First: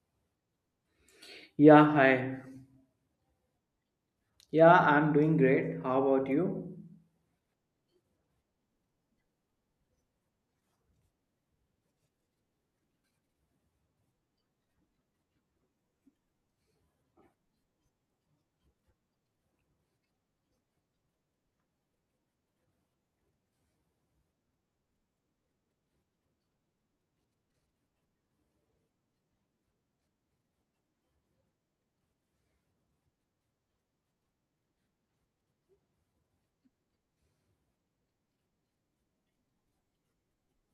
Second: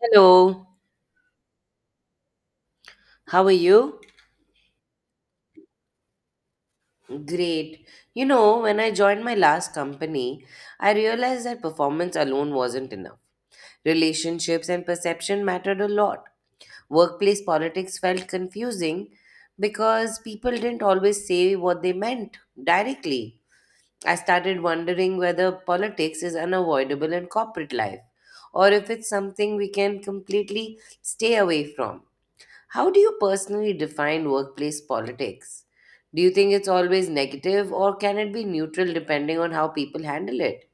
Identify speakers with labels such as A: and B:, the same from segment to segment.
A: Hello,
B: Yeah, hi.
A: how are you?
B: Yeah, I'm doing great. How about you?
A: Great. You know, when I joined my last company, I realized that performance alone wasn't enough. Relationships and perception mattered a lot. Workplace politics felt confusing because people didn't always say what they meant directly. I started wondering whether politics is unavoidable in corporate life or if it's something we can completely stay away from. How do you personally define workplace politics? Do you think it's always negative or can it be neutral depending on how people handle it?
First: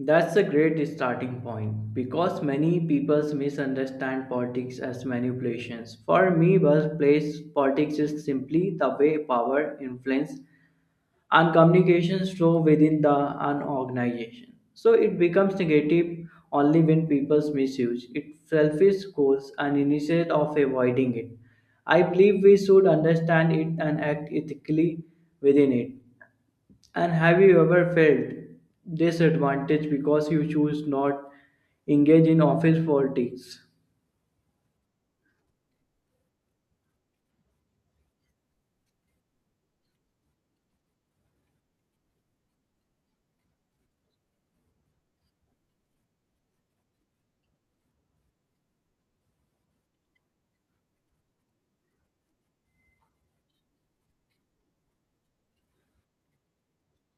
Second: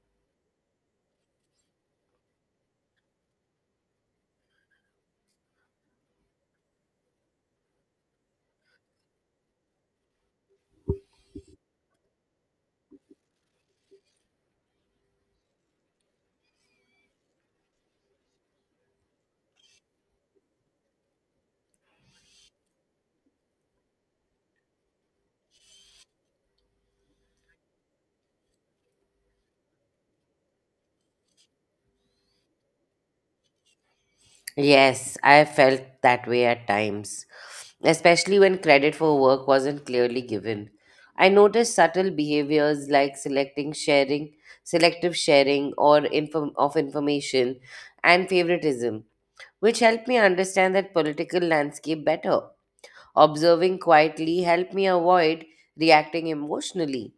B: That's a great starting point because many people misunderstand politics as manipulations. For me, workplace politics is simply the way power, influence, and communications flow within the an organization. So it becomes negative only when people misuse it, selfish goals, and instead of avoiding it. I believe we should understand it and act ethically within it. And have you ever felt disadvantaged because you choose not engage in office politics?
A: Yes, I felt that way at times, especially when credit for work wasn't clearly given. I noticed subtle behaviors like selecting sharing, selective sharing or inform- of information and favoritism, which helped me understand that political landscape better. Observing quietly helped me avoid reacting emotionally.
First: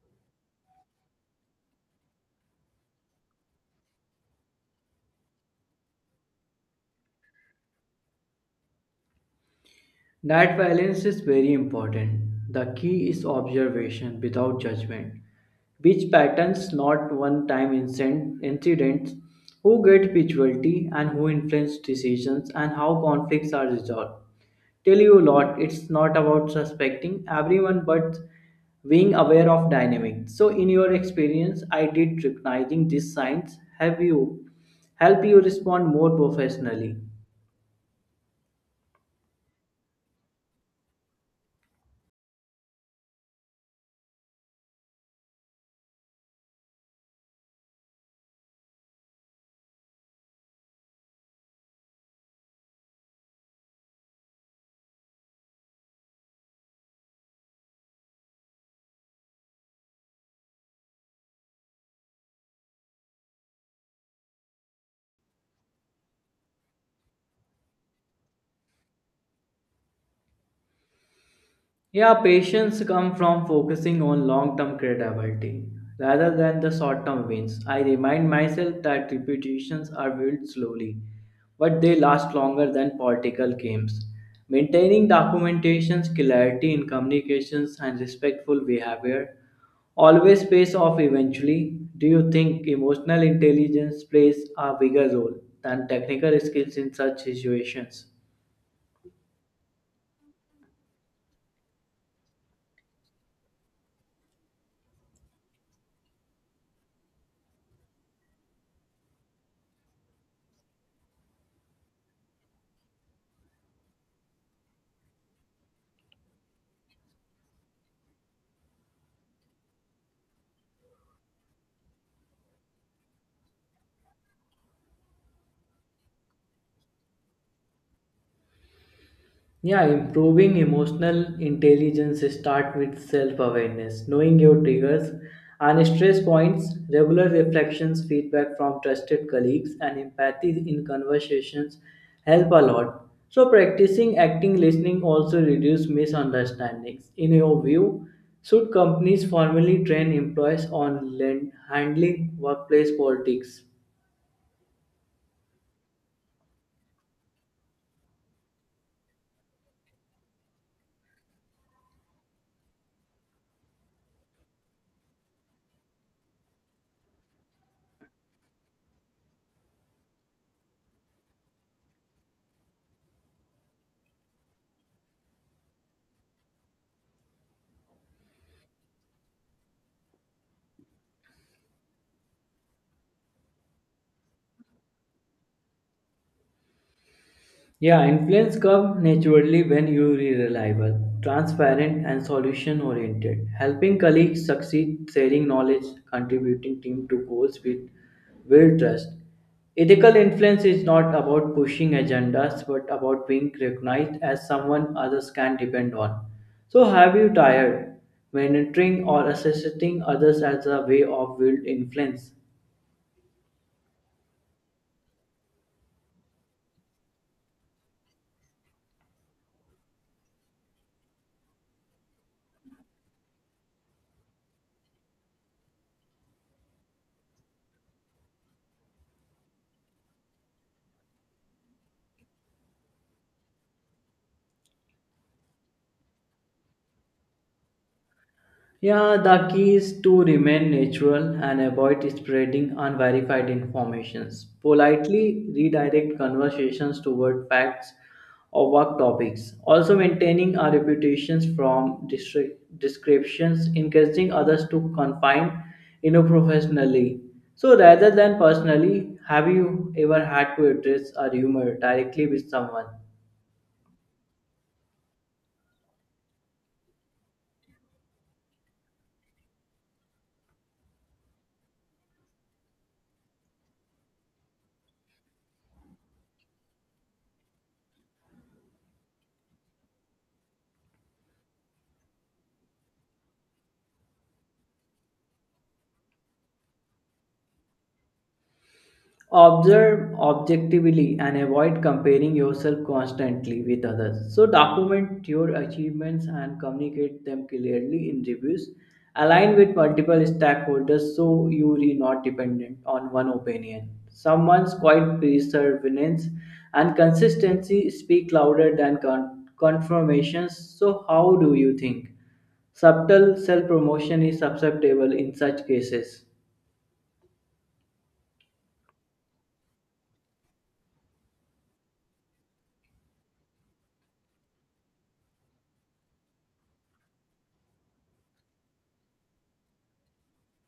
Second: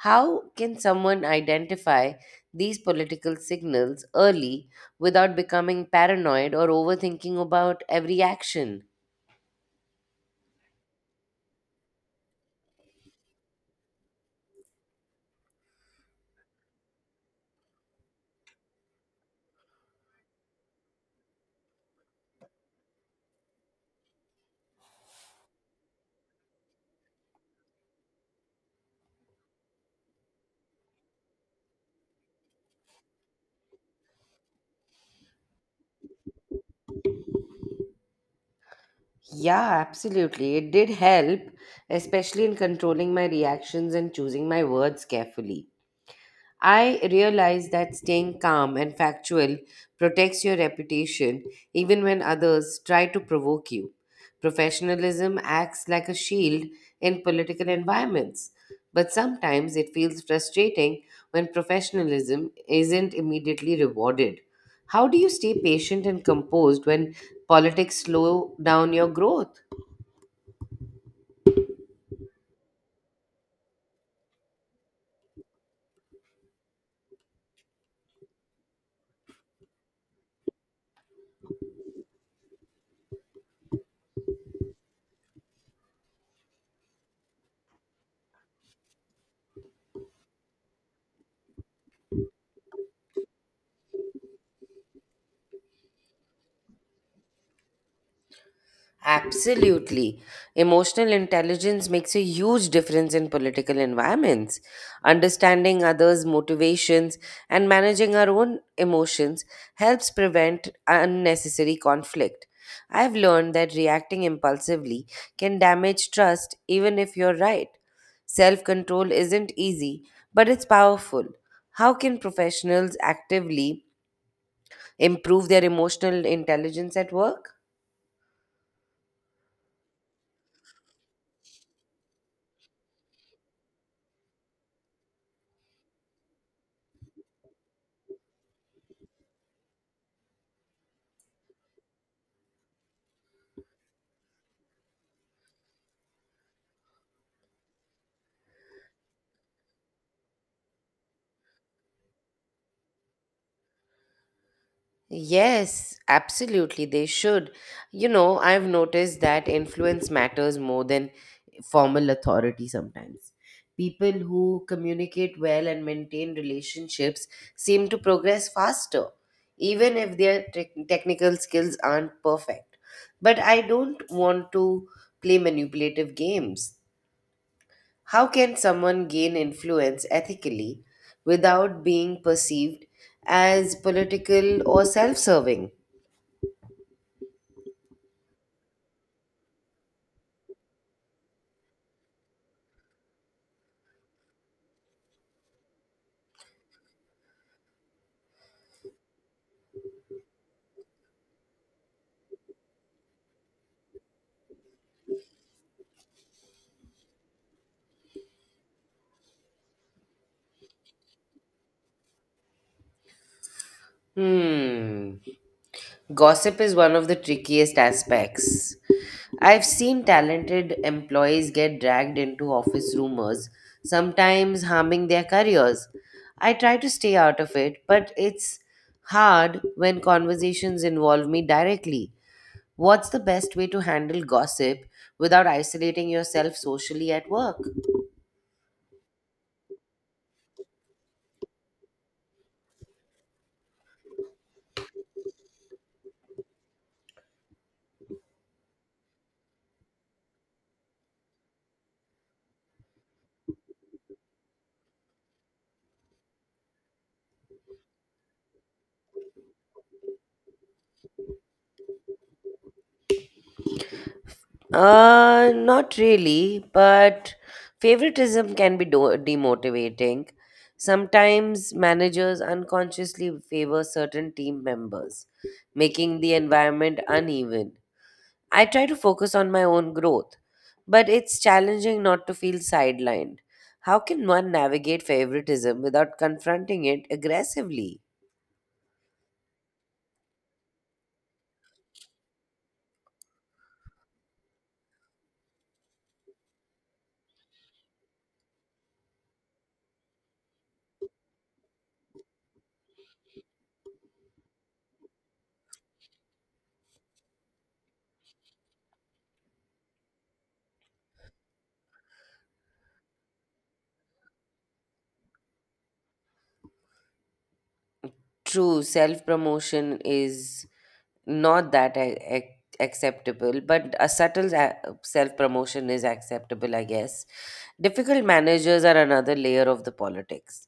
A: How can someone identify these political signals early without becoming paranoid or overthinking about every action?
B: That balance is very important. The key is observation without judgment. Which patterns, not one time incidents, who get visuality and who influence decisions, and how conflicts are resolved. Tell you a lot, it's not about suspecting everyone but being aware of dynamics. So, in your experience, I did recognizing these signs have you help you respond more professionally.
A: Yeah, absolutely. It did help, especially in controlling my reactions and choosing my words carefully. I realize that staying calm and factual protects your reputation even when others try to provoke you. Professionalism acts like a shield in political environments, but sometimes it feels frustrating when professionalism isn't immediately rewarded. How do you stay patient and composed when politics slow down your growth?
B: Yeah, patience comes from focusing on long-term credibility rather than the short-term wins. I remind myself that reputations are built slowly, but they last longer than political games. Maintaining documentations, clarity in communications, and respectful behavior always pays off eventually. Do you think emotional intelligence plays a bigger role than technical skills in such situations?
A: Absolutely. Emotional intelligence makes a huge difference in political environments. Understanding others' motivations and managing our own emotions helps prevent unnecessary conflict. I've learned that reacting impulsively can damage trust even if you're right. Self control isn't easy, but it's powerful. How can professionals actively improve their emotional intelligence at work?
B: Yeah, improving emotional intelligence start with self-awareness, knowing your triggers and stress points, regular reflections, feedback from trusted colleagues, and empathy in conversations help a lot. So practicing acting listening also reduce misunderstandings. In your view, should companies formally train employees on handling workplace politics?
A: Yes, absolutely, they should. You know, I've noticed that influence matters more than formal authority sometimes. People who communicate well and maintain relationships seem to progress faster, even if their technical skills aren't perfect. But I don't want to play manipulative games. How can someone gain influence ethically without being perceived as political or self serving?
B: Yeah, influence comes naturally when you are reliable, transparent, and solution oriented, helping colleagues succeed, sharing knowledge, contributing team to goals with will trust. Ethical influence is not about pushing agendas but about being recognized as someone others can depend on. So, have you tired mentoring or assisting others as a way of build influence?
A: Hmm. Gossip is one of the trickiest aspects. I've seen talented employees get dragged into office rumors, sometimes harming their careers. I try to stay out of it, but it's hard when conversations involve me directly. What's the best way to handle gossip without isolating yourself socially at work?
B: Yeah, the key is to remain natural and avoid spreading unverified informations. Politely redirect conversations toward facts or work topics. Also maintaining our reputations from descriptions, encouraging others to confine in a professionally. So rather than personally, have you ever had to address a rumor directly with someone?
A: Not really, but favoritism can be demotivating. Sometimes managers unconsciously favor certain team members, making the environment uneven. I try to focus on my own growth, but it's challenging not to feel sidelined. How can one navigate favoritism without confronting it aggressively?
B: Observe objectively and avoid comparing yourself constantly with others. So, document your achievements and communicate them clearly in reviews. Align with multiple stakeholders so you are not dependent on one opinion. Someone's quiet perseverance and consistency speak louder than confirmations. So, how do you think? Subtle self promotion is acceptable in such cases.
A: True, self promotion is not that acceptable, but a subtle self promotion is acceptable, I guess. Difficult managers are another layer of the politics.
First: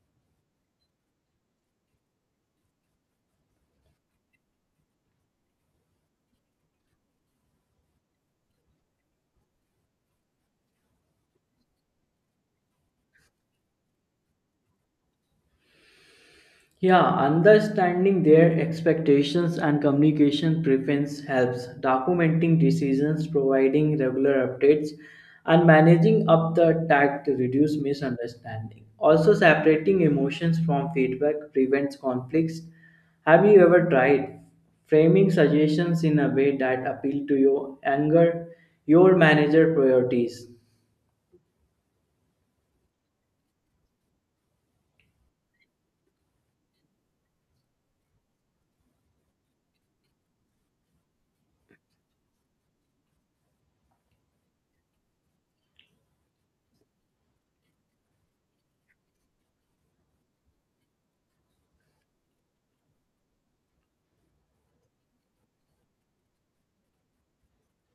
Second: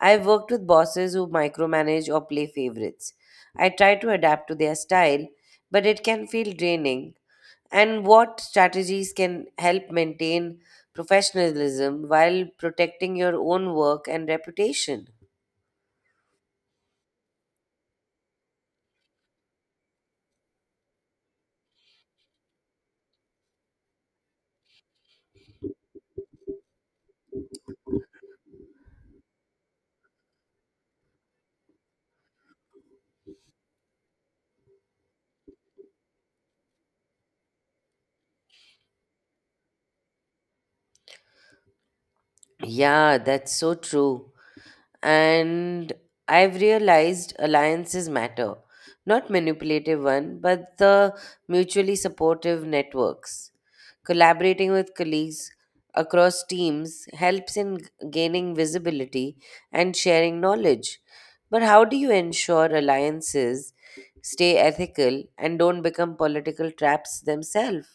A: I've worked with bosses who micromanage or play favorites. I try to adapt to their style, but it can feel draining. And what strategies can help maintain professionalism while protecting your own work and reputation?
B: Yeah, understanding their expectations and communication preference helps. Documenting decisions, providing regular updates, and managing up the tag to reduce misunderstanding. Also, separating emotions from feedback prevents conflicts. Have you ever tried framing suggestions in a way that appeal to your anger, your manager priorities?
A: Yeah, that's so true. And I've realized alliances matter, not manipulative one, but the mutually supportive networks. Collaborating with colleagues across teams helps in gaining visibility and sharing knowledge. But how do you ensure alliances stay ethical and don't become political traps themselves?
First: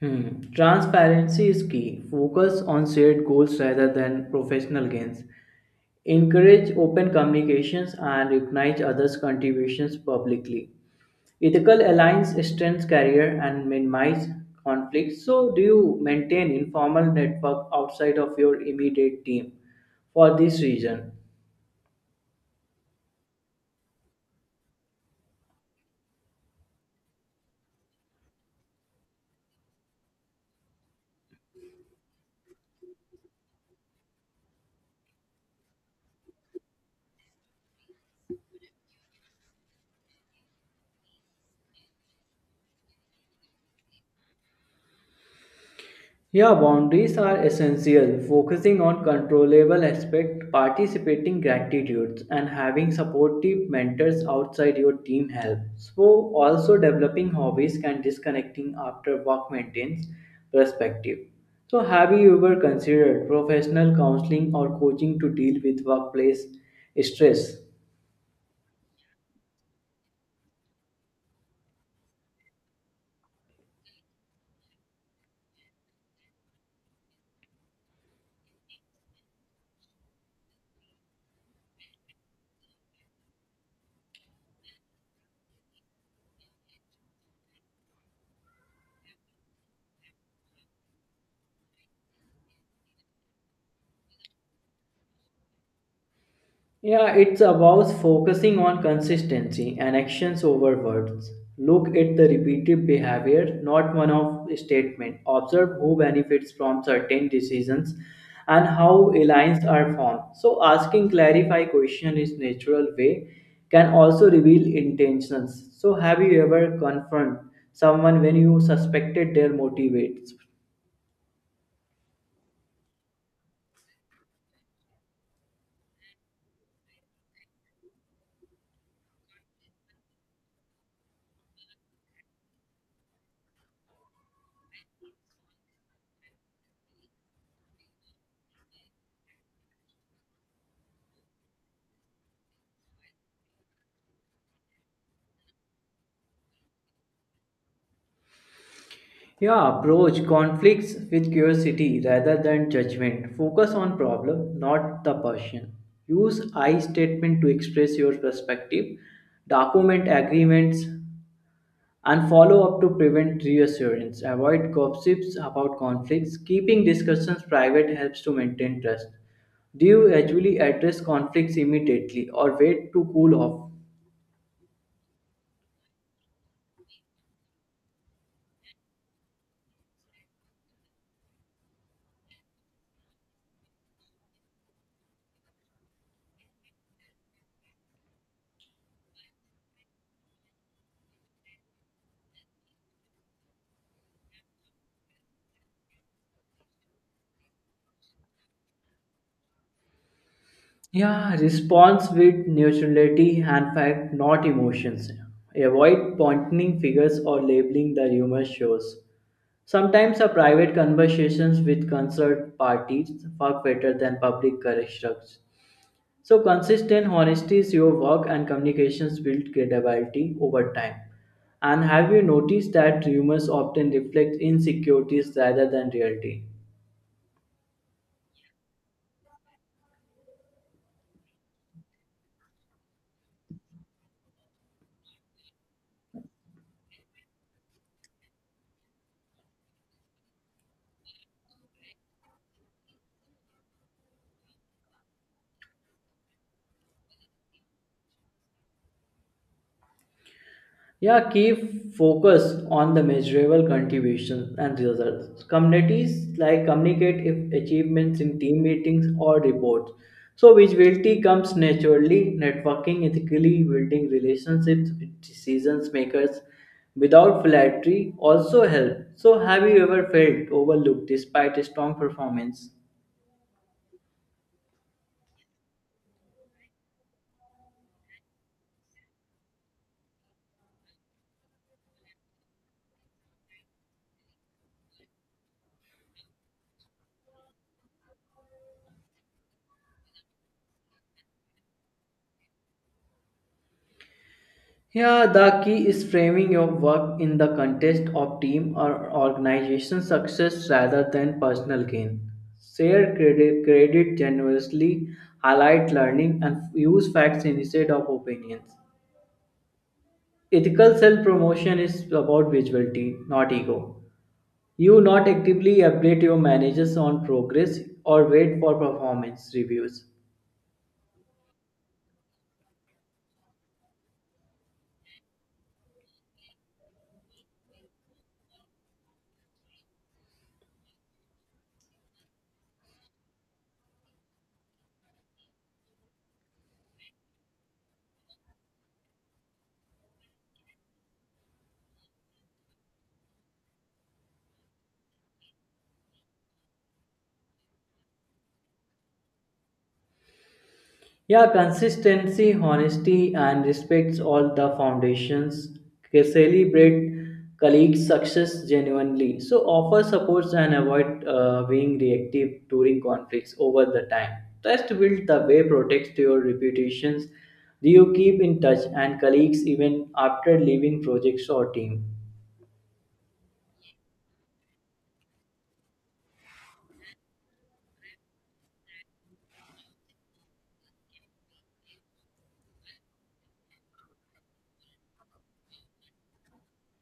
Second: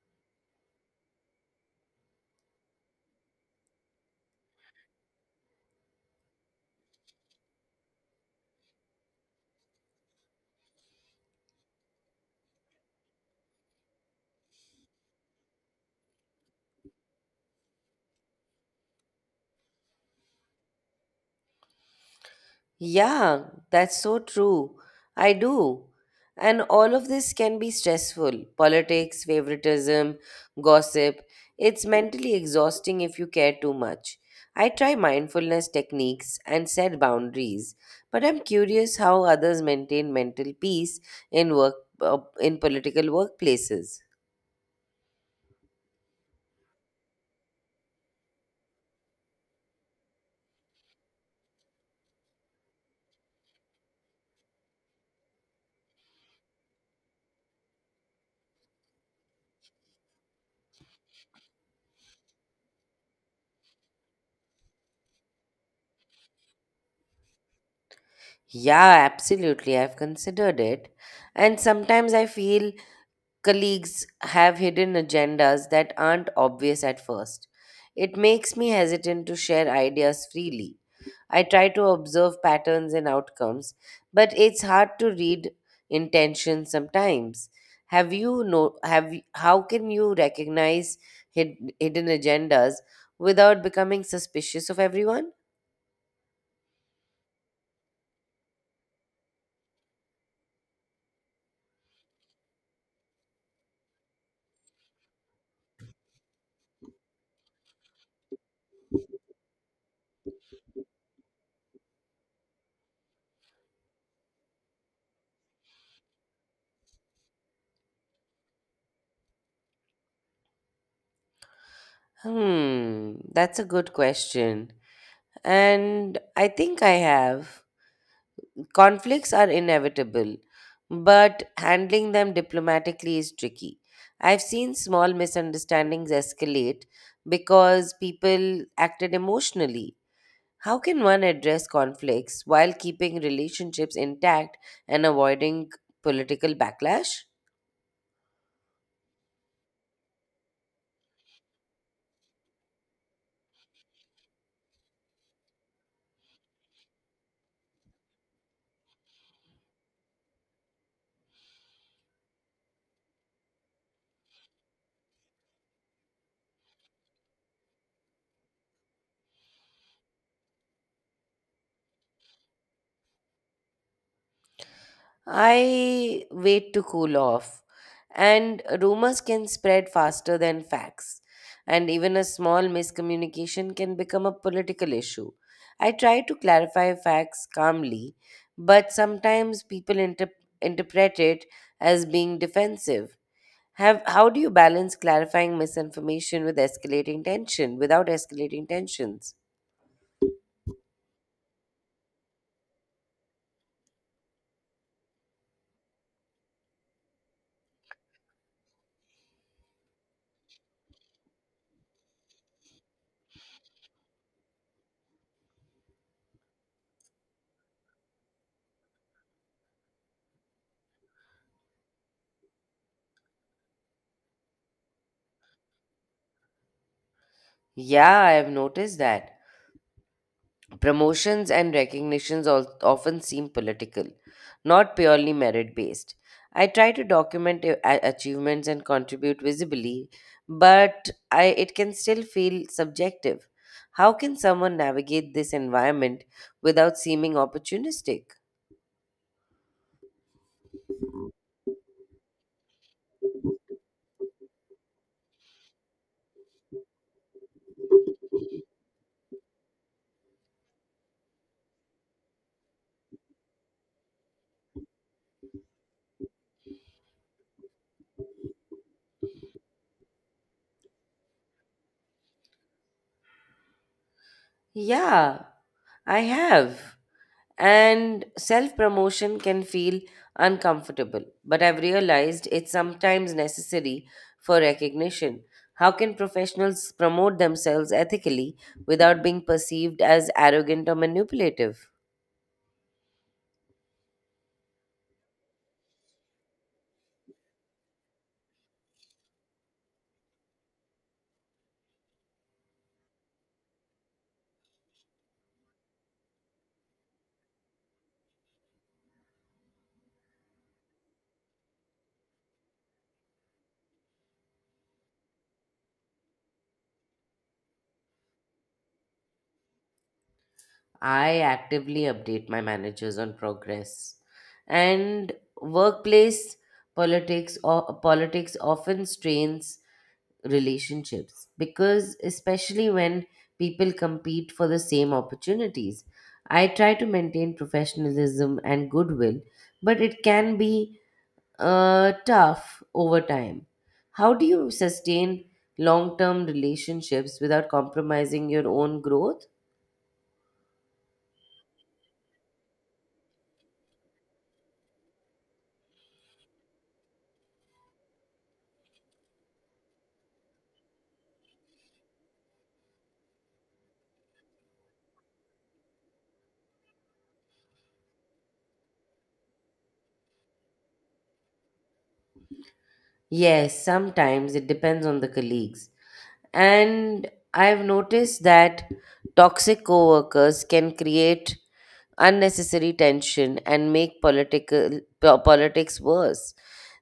B: Hmm. Transparency is key. Focus on shared goals rather than professional gains. Encourage open communications and recognize others' contributions publicly. Ethical alliance strengthens career and minimize conflicts. So, do you maintain informal network outside of your immediate team for this reason?
A: Yeah, that's so true. I do. And all of this can be stressful politics, favoritism, gossip. It's mentally exhausting if you care too much. I try mindfulness techniques and set boundaries, but I'm curious how others maintain mental peace in work in political workplaces.
B: Yeah, boundaries are essential. Focusing on controllable aspects, participating gratitudes, and having supportive mentors outside your team helps. So, also developing hobbies and disconnecting after work maintains perspective. So, have you ever considered professional counseling or coaching to deal with workplace stress?
A: Yeah, absolutely. I've considered it. And sometimes I feel colleagues have hidden agendas that aren't obvious at first. It makes me hesitant to share ideas freely. I try to observe patterns and outcomes, but it's hard to read intentions sometimes. Have you know have y- how can you recognize hid, hidden agendas without becoming suspicious of everyone?
B: Yeah, it's about focusing on consistency and actions over words. Look at the repeated behavior, not one of statement. Observe who benefits from certain decisions and how alliances are formed. So asking clarify question is natural way can also reveal intentions. So have you ever confronted someone when you suspected their motivates?
A: Hmm, that's a good question. And I think I have. Conflicts are inevitable, but handling them diplomatically is tricky. I've seen small misunderstandings escalate because people acted emotionally. How can one address conflicts while keeping relationships intact and avoiding political backlash?
B: Yeah, approach conflicts with curiosity rather than judgment. Focus on problem, not the person. Use I statement to express your perspective. Document agreements and follow up to prevent reassurance. Avoid gossips about conflicts. Keeping discussions private helps to maintain trust. Do you actually address conflicts immediately or wait to cool off?
A: I wait to cool off, and rumors can spread faster than facts, and even a small miscommunication can become a political issue. I try to clarify facts calmly, but sometimes people interpret it as being defensive. How do you balance clarifying misinformation with escalating tension without escalating tensions?
B: Yeah, response with neutrality and fact, not emotions. Avoid pointing figures or labeling the rumor shows. Sometimes a private conversations with concerned parties work better than public corrections. So consistent honesty is your work and communications build credibility over time. And have you noticed that rumors often reflect insecurities rather than reality?
A: Yeah, I have noticed that. Promotions and recognitions often seem political, not purely merit based. I try to document achievements and contribute visibly, but it can still feel subjective. How can someone navigate this environment without seeming opportunistic?
B: Yeah, keep focus on the measurable contributions and results. Communities like communicate if achievements in team meetings or reports. So visibility comes naturally, networking ethically, building relationships with decision makers without flattery also help. So have you ever felt overlooked despite a strong performance?
A: Yeah, I have. And self promotion can feel uncomfortable, but I've realized it's sometimes necessary for recognition. How can professionals promote themselves ethically without being perceived as arrogant or manipulative?
B: Yeah, the key is framing your work in the context of team or organization success rather than personal gain. Share credit, credit generously, highlight learning, and use facts instead of opinions. Ethical self promotion is about visibility, not ego. You not actively update your managers on progress or wait for performance reviews.
A: I actively update my managers on progress. And workplace politics or politics often strains relationships because especially when people compete for the same opportunities, I try to maintain professionalism and goodwill, but it can be tough over time. How do you sustain long-term relationships without compromising your own growth?
B: Yeah, consistency, honesty, and respects all the foundations. They Celebrate colleagues' success genuinely. So offer supports and avoid being reactive during conflicts over the time. Trust build the way protects your reputations. Do you keep in touch and colleagues even after leaving projects or team?
A: Yes, sometimes it depends on the colleagues. And I've noticed that toxic coworkers can create unnecessary tension and make politics worse.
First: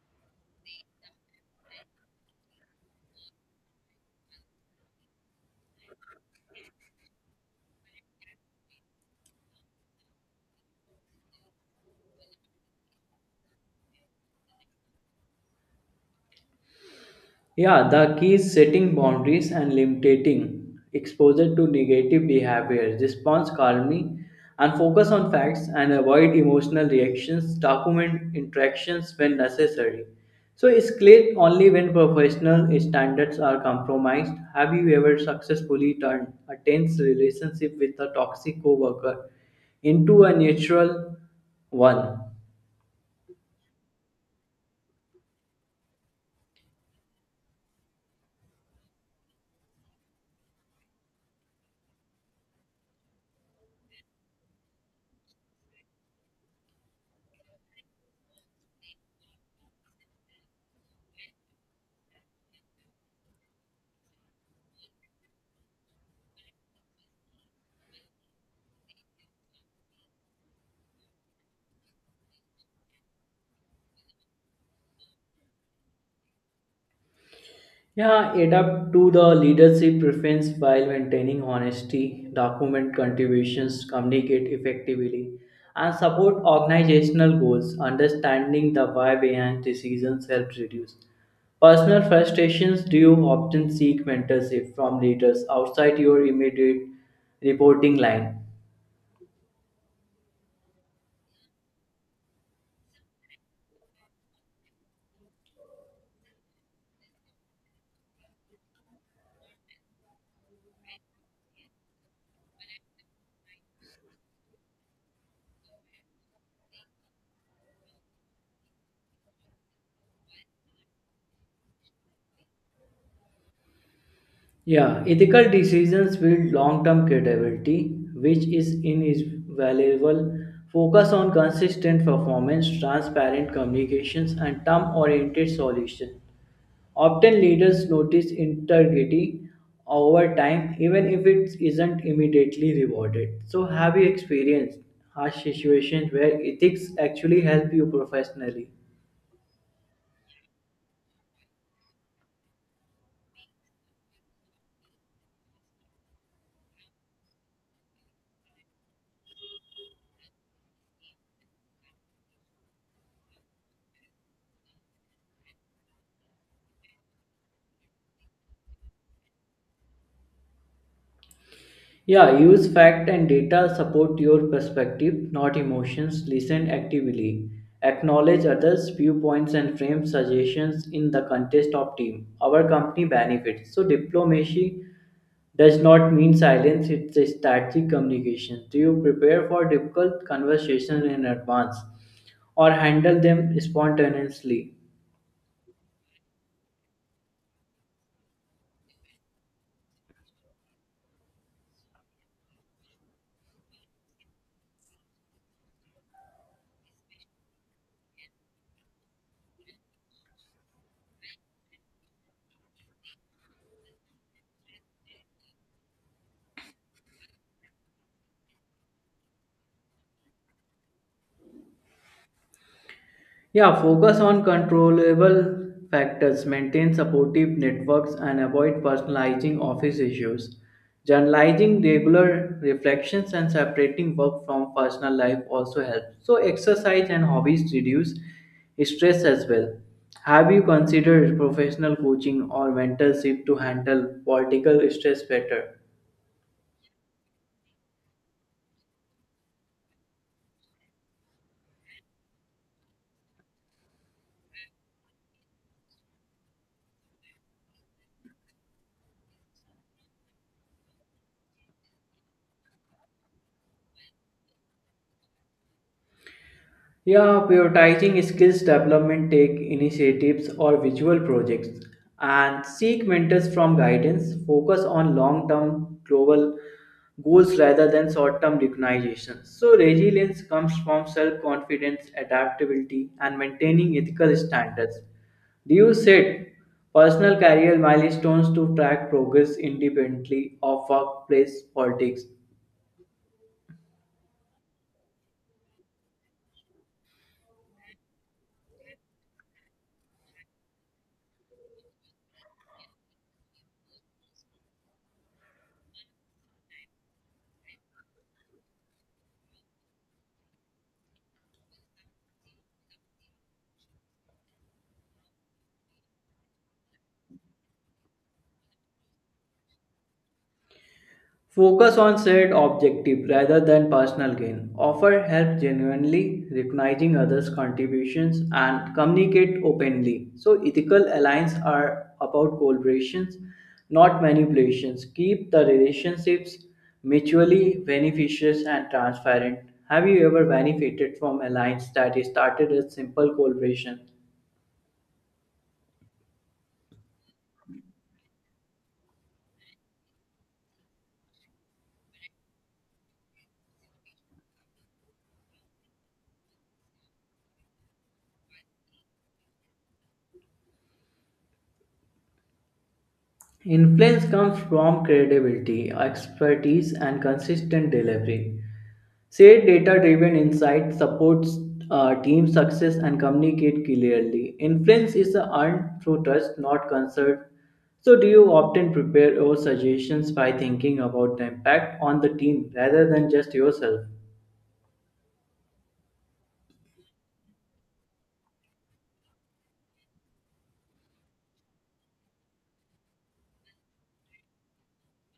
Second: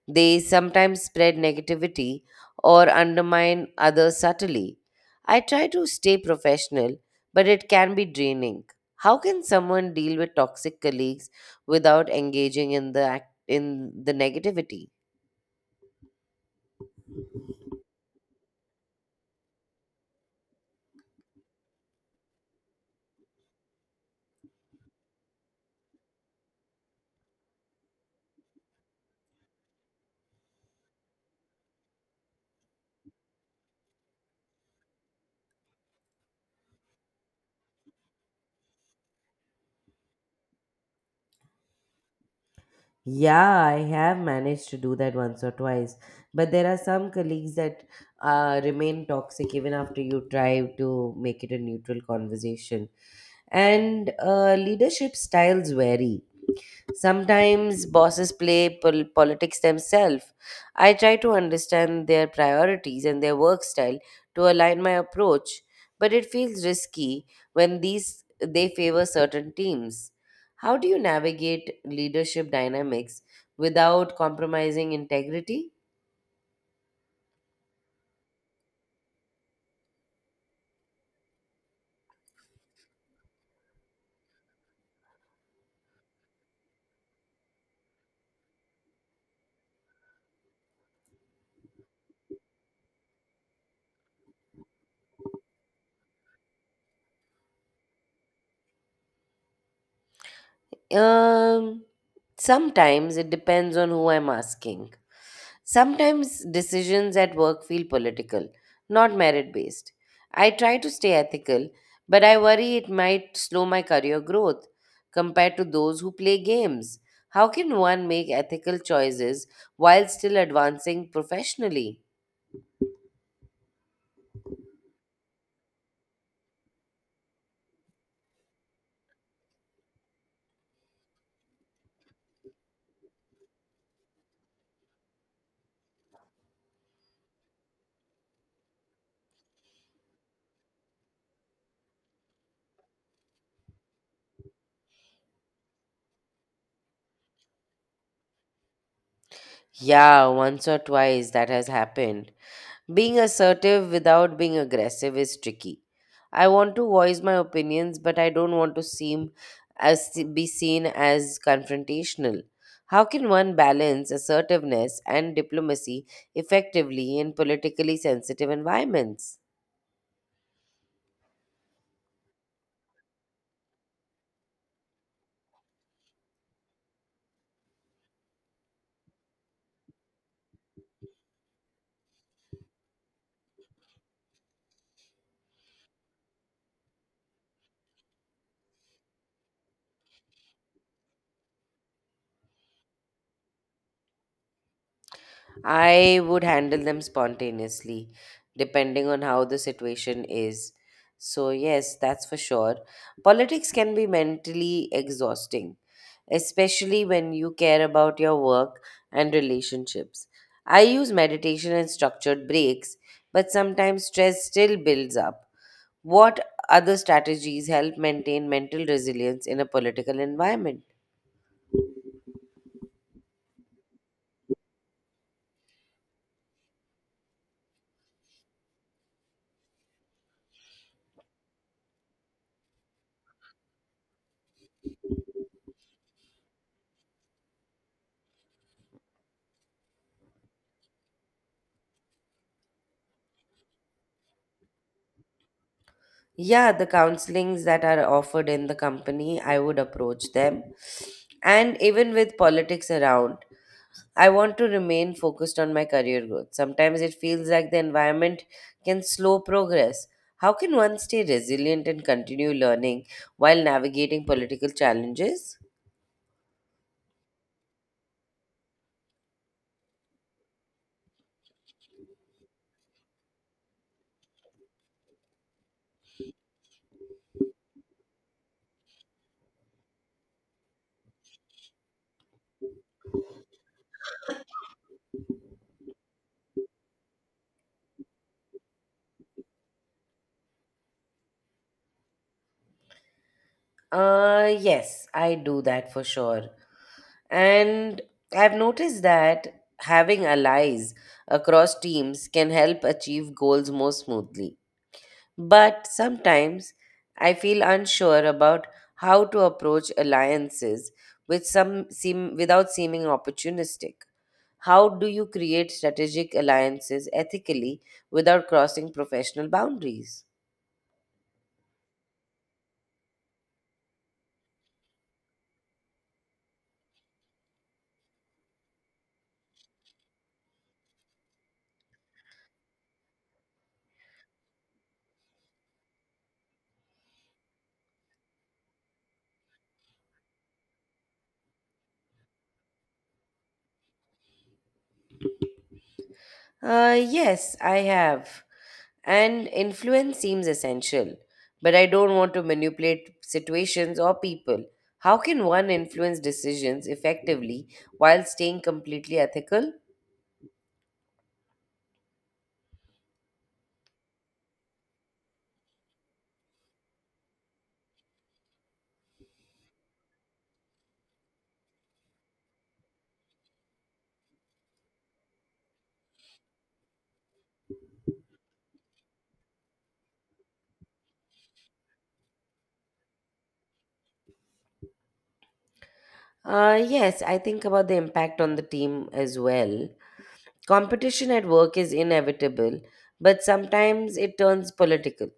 A: They sometimes spread negativity or undermine others subtly. I try to stay professional, but it can be draining. How can someone deal with toxic colleagues without engaging in the negativity?
B: Yeah, the key is setting boundaries and limiting exposure to negative behavior. Respond calmly and focus on facts and avoid emotional reactions. Document interactions when necessary. So, escalate only when professional standards are compromised. Have you ever successfully turned a tense relationship with a toxic coworker into a natural one?
A: Yeah, I have managed to do that once or twice. But there are some colleagues that remain toxic even after you try to make it a neutral conversation. And leadership styles vary. Sometimes bosses play politics themselves. I try to understand their priorities and their work style to align my approach, but it feels risky when these they favor certain teams. How do you navigate leadership dynamics without compromising integrity?
B: Yeah, adapt to the leadership preference while maintaining honesty, document contributions, communicate effectively, and support organizational goals. Understanding the why behind decisions helps reduce personal frustrations. Do you often seek mentorship from leaders outside your immediate reporting line?
A: Um, Sometimes it depends on who I'm asking. Sometimes decisions at work feel political, not merit based. I try to stay ethical, but I worry it might slow my career growth compared to those who play games. How can one make ethical choices while still advancing professionally?
B: Yeah, ethical decisions build long term credibility, which is invaluable. Focus on consistent performance, transparent communications, and term oriented solutions. Often leaders notice integrity over time, even if it isn't immediately rewarded. So, have you experienced harsh situations where ethics actually help you professionally?
A: Yeah, once or twice that has happened. Being assertive without being aggressive is tricky. I want to voice my opinions, but I don't want to seem as be seen as confrontational. How can one balance assertiveness and diplomacy effectively in politically sensitive environments?
B: Yeah, use fact and data support your perspective, not emotions. Listen actively. Acknowledge others' viewpoints and frame suggestions in the context of team. Our company benefits. So diplomacy does not mean silence, it's a strategic communication. Do you prepare for difficult conversations in advance or handle them spontaneously?
A: I would handle them spontaneously, depending on how the situation is. So, yes, that's for sure. Politics can be mentally exhausting especially when you care about your work and relationships. I use meditation and structured breaks, but sometimes stress still builds up. What other strategies help maintain mental resilience in a political environment?
B: Yeah, focus on controllable factors, maintain supportive networks, and avoid personalizing office issues. Journalizing regular reflections and separating work from personal life also helps. So, exercise and hobbies reduce stress as well. Have you considered professional coaching or mentorship to handle political stress better?
A: Yeah, the counselings that are offered in the company, I would approach them. And even with politics around, I want to remain focused on my career growth. Sometimes it feels like the environment can slow progress. How can one stay resilient and continue learning while navigating political challenges?
B: Yeah, prioritizing skills development, take initiatives or visual projects, and seek mentors from guidance. Focus on long term global goals rather than short term recognition. So, resilience comes from self confidence, adaptability, and maintaining ethical standards. Do you set personal career milestones to track progress independently of workplace politics?
A: Yes, I do that for sure. And I've noticed that having allies across teams can help achieve goals more smoothly. But sometimes I feel unsure about how to approach alliances without seeming opportunistic. How do you create strategic alliances ethically without crossing professional boundaries?
B: Focus on shared objective rather than personal gain. Offer help genuinely, recognizing others' contributions and communicate openly. So ethical alliances are about collaborations, not manipulations. Keep the relationships mutually beneficial and transparent. Have you ever benefited from alliance that started as simple collaboration?
A: Yes, I have. And influence seems essential, but I don't want to manipulate situations or people. How can one influence decisions effectively while staying completely ethical?
B: Influence comes from credibility, expertise, and consistent delivery. Shared data driven insight supports team success and communicate clearly. Influence is earned through trust, not concern. So, do you often prepare your suggestions by thinking about the impact on the team rather than just yourself?
A: Yes, I think about the impact on the team as well. Competition at work is inevitable, but sometimes it turns political.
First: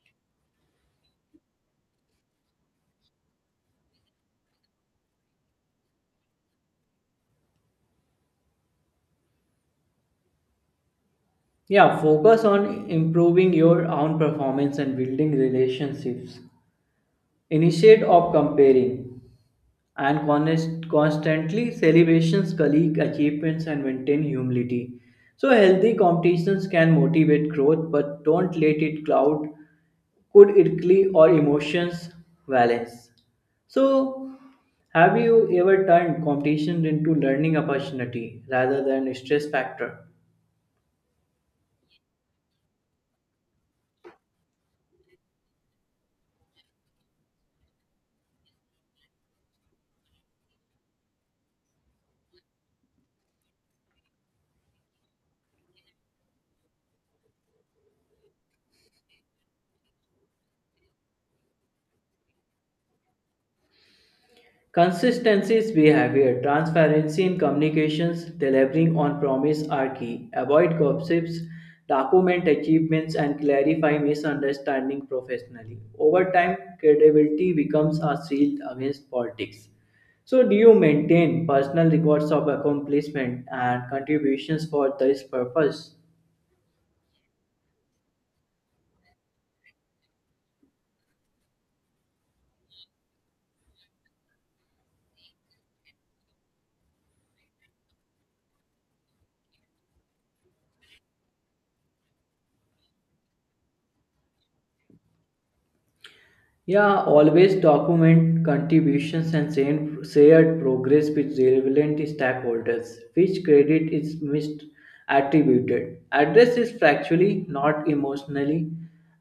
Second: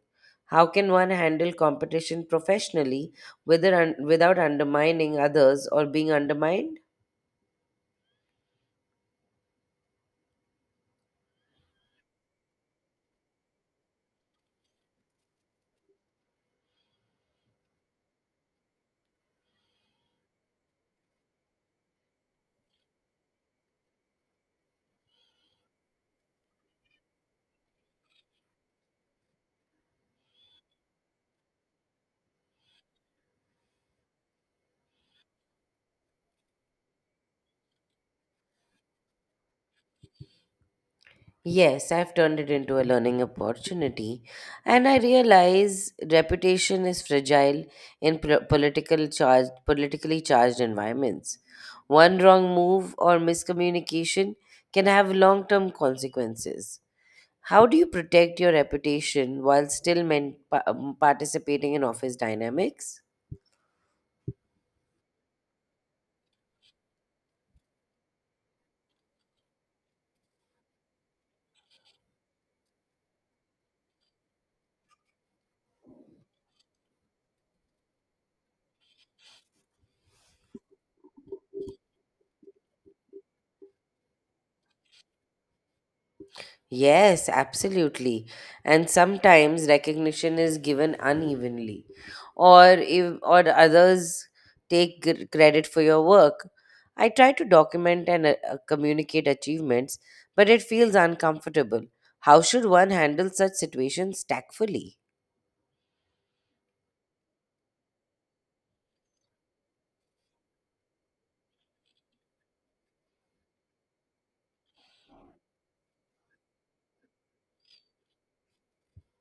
A: How can one handle competition professionally whether without undermining others or being undermined?
B: Yeah, focus on improving your own performance and building relationships. Initiate of comparing. And constantly celebrations colleague achievements and maintain humility so healthy competitions can motivate growth but don't let it cloud could quickly or emotions balance so have you ever turned competition into learning opportunity rather than a stress factor.
A: Yes, I've turned it into a learning opportunity, and I realize reputation is fragile in politically charged environments. One wrong move or miscommunication can have long-term consequences. How do you protect your reputation while still participating in office dynamics?
B: Consistency is behavior. Transparency in communications, delivering on promise are key. Avoid gossips, document achievements, and clarify misunderstanding professionally. Over time, credibility becomes a shield against politics. So, do you maintain personal records of accomplishment and contributions for this purpose?
A: Yes, absolutely. And sometimes recognition is given unevenly, or if or others take credit for your work. I try to document and communicate achievements, but it feels uncomfortable. How should one handle such situations tactfully?
B: Yeah, always document contributions and send shared progress with relevant stakeholders, which credit is misattributed. Address is factually, not emotionally,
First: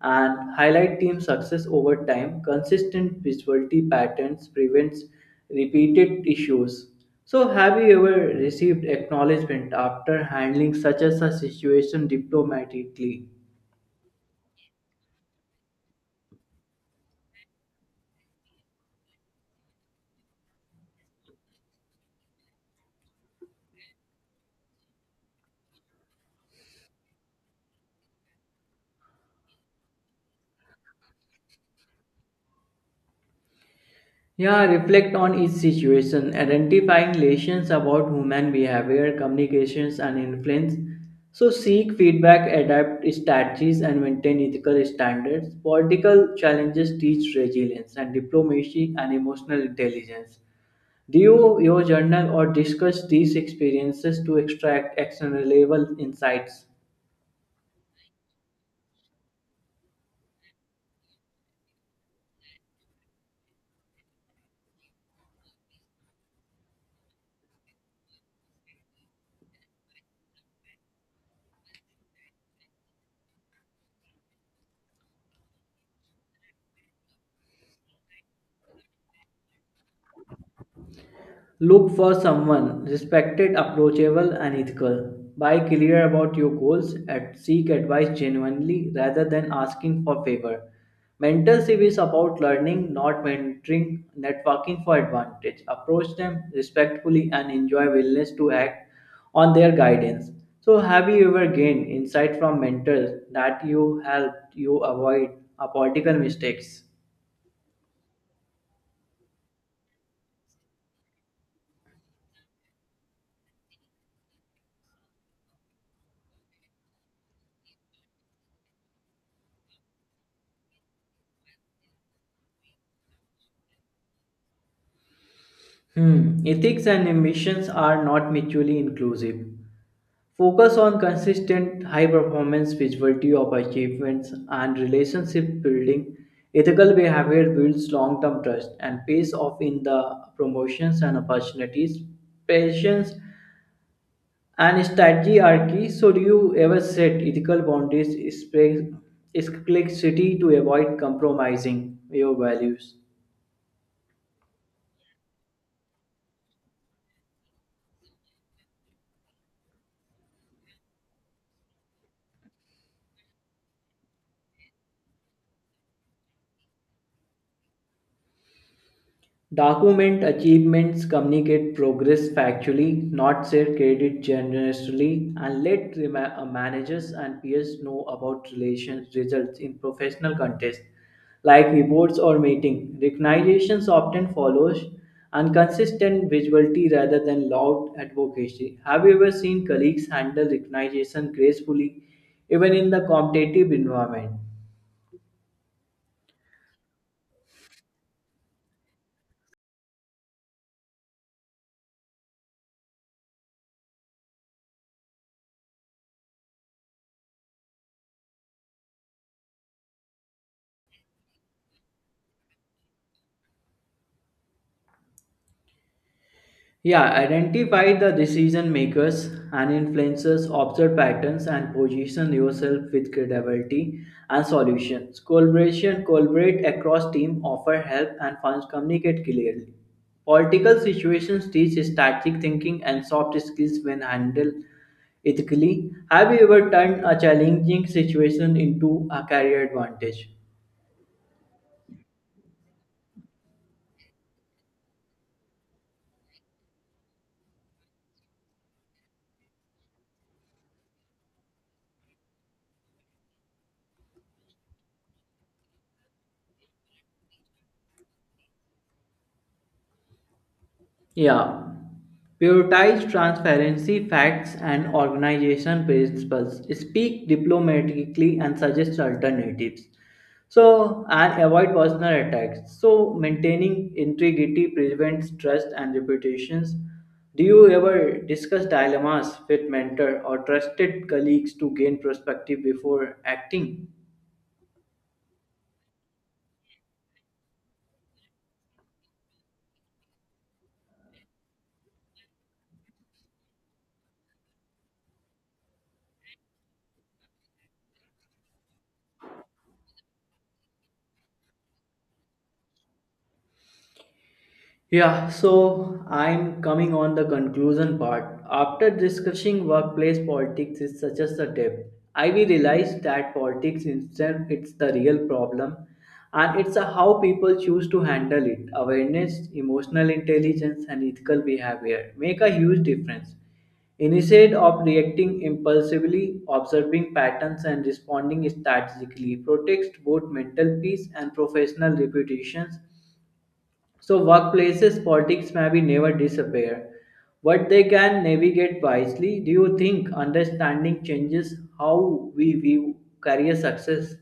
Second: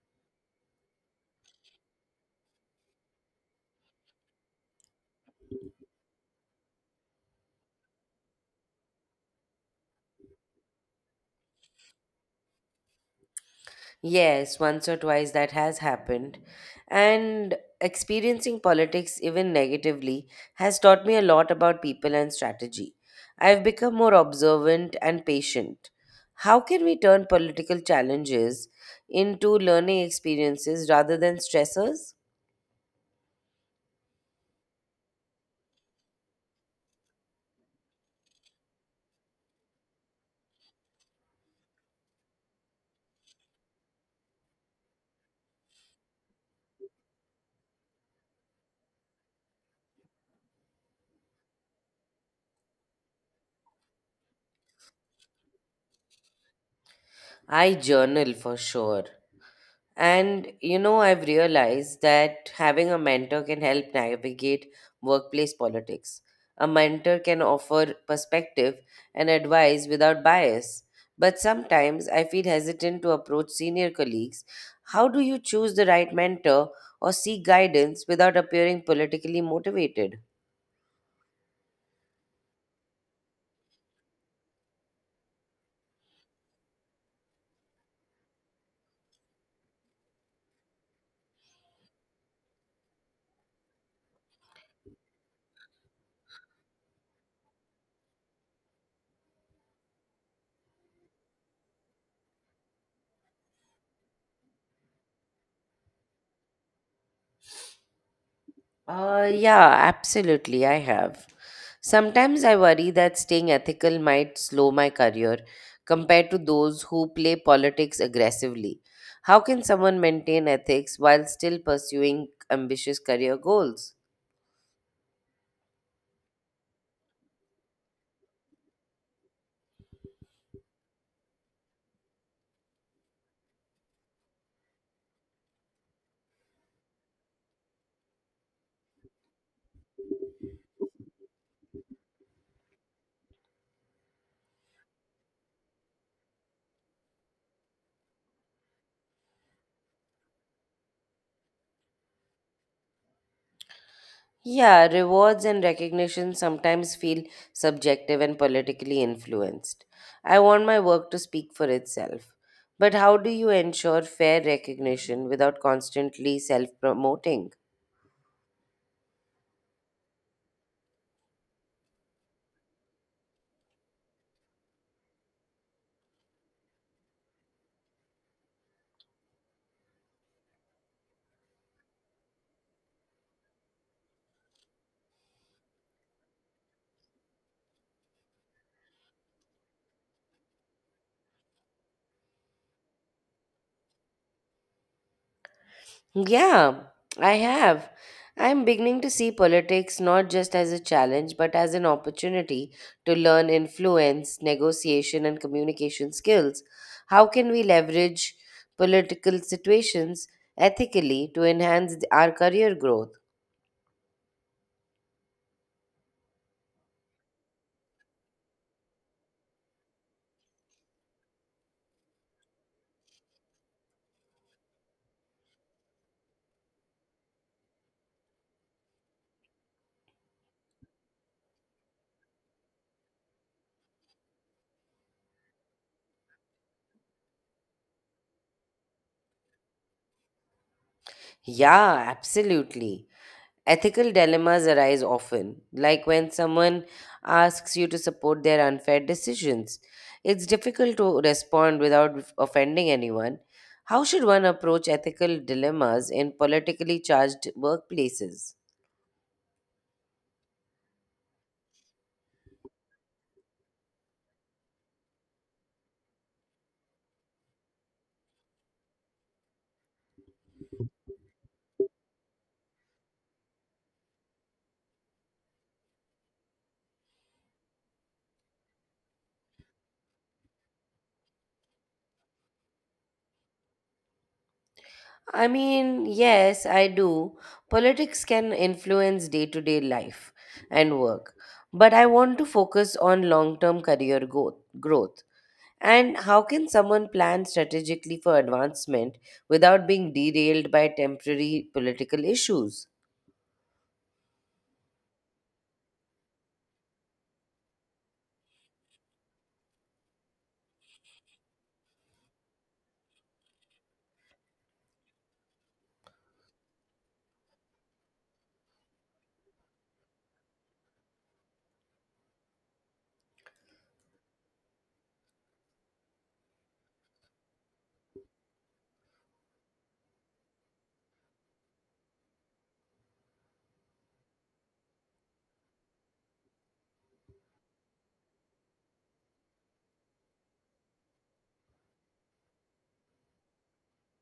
B: and highlight team success over time. Consistent visibility patterns prevents repeated issues. So, have you ever received acknowledgement after handling such as a situation diplomatically?
A: Yes, once or twice that has happened. And experiencing politics, even negatively, has taught me a lot about people and strategy. I've become more observant and patient. How can we turn political challenges into learning experiences rather than stressors?
B: Yeah, reflect on each situation, identifying lessons about human behavior, communications, and influence. So, seek feedback, adapt strategies, and maintain ethical standards. Political challenges teach resilience and diplomacy and emotional intelligence. Do your journal or discuss these experiences to extract actionable insights.
A: I journal for sure. And you know, I've realized that having a mentor can help navigate workplace politics. A mentor can offer perspective and advice without bias. But sometimes I feel hesitant to approach senior colleagues. How do you choose the right mentor or seek guidance without appearing politically motivated?
B: Look for someone respected, approachable, and ethical. Be clear about your goals and seek advice genuinely rather than asking for favor. Mentorship is about learning, not mentoring, networking for advantage. Approach them respectfully and enjoy willingness to act on their guidance. So, have you ever gained insight from mentors that you helped you avoid political mistakes?
A: Yeah, absolutely. I have. Sometimes I worry that staying ethical might slow my career compared to those who play politics aggressively. How can someone maintain ethics while still pursuing ambitious career goals?
B: Hmm, ethics and ambitions are not mutually inclusive. Focus on consistent high performance visibility of achievements and relationship building. Ethical behavior builds long term trust and pays off in the promotions and opportunities. Patience and strategy are key. Should you ever set ethical boundaries, is complexity to avoid compromising your values?
A: Yeah, rewards and recognition sometimes feel subjective and politically influenced. I want my work to speak for itself. But how do you ensure fair recognition without constantly self promoting?
B: Document achievements, communicate progress factually, not share credit generously, and let managers and peers know about relations results in professional contests like reports or meeting. Recognitions often follows and consistent visibility rather than loud advocacy. Have you ever seen colleagues handle recognition gracefully, even in the competitive environment?
A: Yeah, I have. I'm beginning to see politics not just as a challenge, but as an opportunity to learn influence, negotiation, and communication skills. How can we leverage political situations ethically to enhance our career growth?
B: Yeah, identify the decision makers and influencers, observe patterns, and position yourself with credibility and solutions. Collaboration, collaborate across team, offer help and funds, communicate clearly. Political situations teach strategic thinking and soft skills when handled ethically. Have you ever turned a challenging situation into a career advantage?
A: Yeah, absolutely. Ethical dilemmas arise often, like when someone asks you to support their unfair decisions. It's difficult to respond without offending anyone. How should one approach ethical dilemmas in politically charged workplaces?
B: Yeah. Prioritize transparency, facts, and organization principles. Speak diplomatically and suggest alternatives. So, and avoid personal attacks. So, maintaining integrity prevents trust and reputations. Do you ever discuss dilemmas with mentor or trusted colleagues to gain perspective before acting?
A: I mean, yes, I do. Politics can influence day to day life and work, but I want to focus on long term career growth. And how can someone plan strategically for advancement without being derailed by temporary political issues?
B: Yeah, so I'm coming on the conclusion part. After discussing workplace politics is such as a depth, I will realize that politics itself it's the real problem and it's a how people choose to handle it. Awareness, emotional intelligence and ethical behavior make a huge difference. Instead of reacting impulsively, observing patterns and responding strategically protects both mental peace and professional reputations so, workplaces politics may be never disappear, but they can navigate wisely. Do you think understanding changes how we view career success?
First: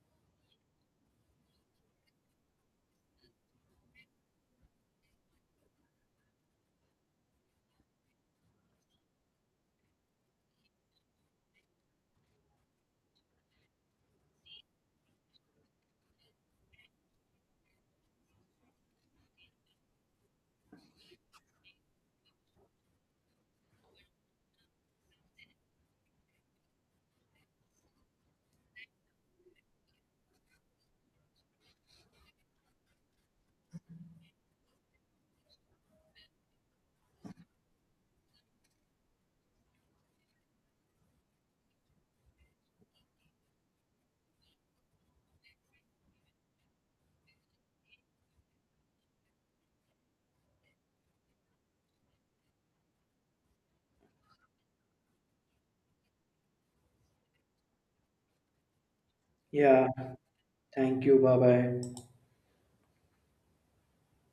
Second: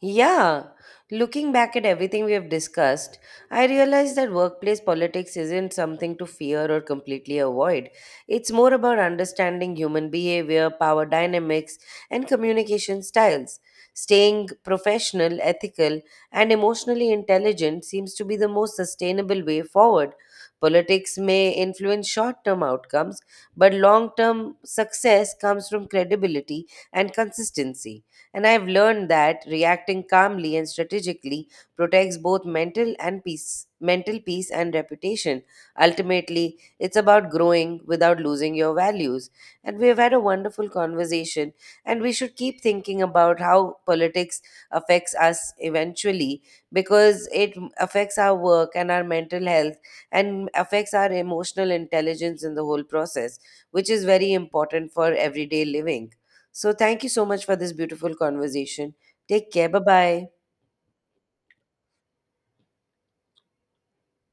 A: Yeah, looking back at everything we have discussed, I realize that workplace politics isn't something to fear or completely avoid. It's more about understanding human behavior, power dynamics, and communication styles. Staying professional, ethical, and emotionally intelligent seems to be the most sustainable way forward. Politics may influence short term outcomes, but long term success comes from credibility and consistency. And I've learned that reacting calmly and strategically protects both mental peace and reputation. Ultimately, it's about growing without losing your values. And we have had a wonderful conversation, and we should keep thinking about how politics affects us eventually because it affects our work and our mental health and affects our emotional intelligence in the whole process, which is very important for everyday living. So thank you so much for this beautiful conversation. Take care. Bye
B: Yeah,
A: bye.
B: thank you. Bye bye.